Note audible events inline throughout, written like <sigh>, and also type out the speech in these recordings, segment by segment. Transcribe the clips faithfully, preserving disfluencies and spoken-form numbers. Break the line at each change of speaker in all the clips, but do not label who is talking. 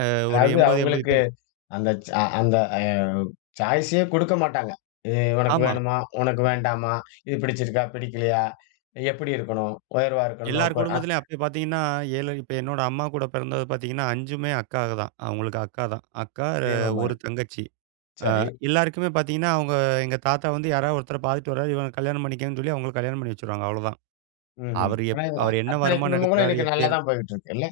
அ ஒரு
அதாது
எம்பது எம்பது
அவங்களுக்கு
பே
அந்த ச அந்த அ சாயிசே குடுக்கமாட்டாங்க. எ உனக்கு
ஆமா.
வேணுமா? உனக்கு வேண்டாமா? இது பிடிச்சிருக்கா? பிடிக்கலையா? எப்டி இருக்கணும்? உயர்வா இருக்கணுமா?
எல்லாரு
கோ அ.
குடும்பத்துலயு அப்டி பாத்தீங்கன்னா? ஏழு இப்ப என்னோட அம்மா கூடப் பிறந்தது பாத்தீங்கன்னா அஞ்சுமே அக்காக தான். அவங்களுக்கு அக்கா தான். அக்கா, அ
பிரியம்மா
ஒரு
மாரு,
தங்கச்சி. அ
சரி.
எல்லாருக்குமே பாத்தீங்கன்னா அவங்க எங்க தாத்தா வந்து யார ஒருத்தர பாத்துட்டு வறார். இவன கல்யாணம் பண்ணிக்க சொல்லி அவங்களுக்கு கல்யாணம் பண்ணி வச்சிருவாங்க. அவ்ளோதான்,
ம், ம்,
அவரு
ஆனா
எப்
இது
அவரு என்ன
அத்தனை
வருமான
குடும்பங்கலூ
எடுக்குறாரு
இன்னைக்கு
எப்டி எடுக்
நல்லாதான் போய்க்கிட்டுருக்கு, இல்ல.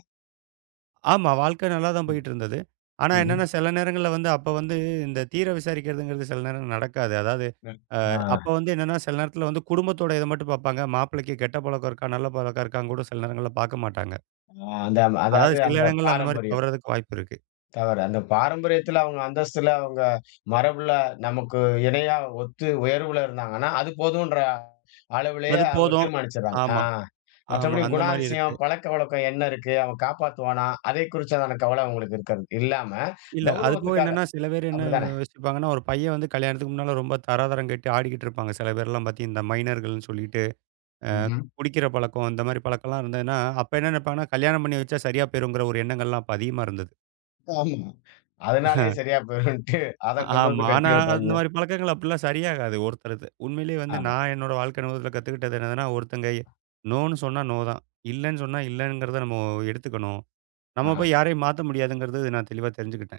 ஆமா. வாழ்க்க நல்லா தான்
ம்,
போய்டுருந்தது. ஆனா என்னன்னா
ம்ஹம்.
சில நேரங்கள்ல வந்து அப்ப வந்து இந்தத் தீர விசாரிக்கிறதுங்கறது சில நேரம் நடக்காது. அதாது,
ம்,
அ அப்போ
ஆ.
வந்து என்னன்னா, சில நேரத்துல வந்து குடும்பத்தோட இத மட்டும் பாப்பாங்க. மாப்பிள்ளைக்கு கெட்ட பழக்கம் இருக்கா, நல்ல பழக்கம் இருக்கான்னு கூடச் சில நேரங்கள்ல பாக்கமாட்டாங்க.
அ அந்த
அதாது
அதாது
சில
அந்த
இடங்கள்ல அந்த மாரி
பாரம்பரியம்.
தவறுறதுக்கு வாய்ப்பு இருக்கு.
தவறு. அந்தப் பாரம்பரியத்துல அவங்க அந்தஸ்துல அவங்க மரபுல நமக்கு இணையா ஒத்து உயர்வுல இருந்தாங்கன்னா, அது போதுன்ற அளவுலயே
அது
அவங்க
போதும்.
தீர்மாணிச்சிறாங்க. அ
ஆமா, ஆமா.
மற்றபடி
அந்த மாரி இருக்கு.
குணாதிசயம், பழக்கவழக்கோ என்ன இருக்கு, அவன் காப்பாத்துவானா? அதைக் குறிச்சுதானே கவல அவங்களுக்கு இருக்காது. இல்லாம
இல்ல அது போக
கௌரவத்துக்காக.
என்னன்னா, சில பேர் என்ன
அப்டிதானே?
யோசிப்பாங்கன்னா, ஒரு பைய வந்து கல்யாணத்துக்கு முன்னால ரொம்ப தராதரங்கட்டு ஆடிக்கிட்டு இருப்பாங்க. சில பேர்லா பாத்திங் இந்த மைனர்கள்னு சொல்லிட்டு அ
ம்ஹம்.
குடிக்கற பழக்கம் அந்த மாரிப் பழக்கலா இருந்ததுன்னா, அப்ப என்ன நெனைப்பாங்கனா? கல்யாணம் பண்ணி வச்சா சரியா போயிருங்கற ஒரு எண்ணங்கள்லா அப்ப அதிகமா இருந்தது.
ஆமா, அதனாலே
<chuckles>
சரியா போய்ருன்டு அதக் கொண்டு
ஆமா.
வந்து கட்டி
ஆனா
வைப்பாங்க.
அந்த மாரிப் பழக்கங்கள் அப்டிலா சரியாகாது. ஒருத்தருக்கு உண்மையிலேயே வந்து
ஆமா.
நா என்னோட வாழ்க்கைல முதல்ல கத்துக்கிட்டது என்னன்னா, ஒருத்தங்க "நோனு" சொன்ன "நோ" தான். இல்லன்னு சொன்னா இல்லங்கறத நம்ம எடுத்துக்கணு. நம்ம
ஆஹா.
போய் யாரையும் மாத்த முடியாதுங்கறத நா தெளிவா தெரிஞ்சுக்கிட்டேன்.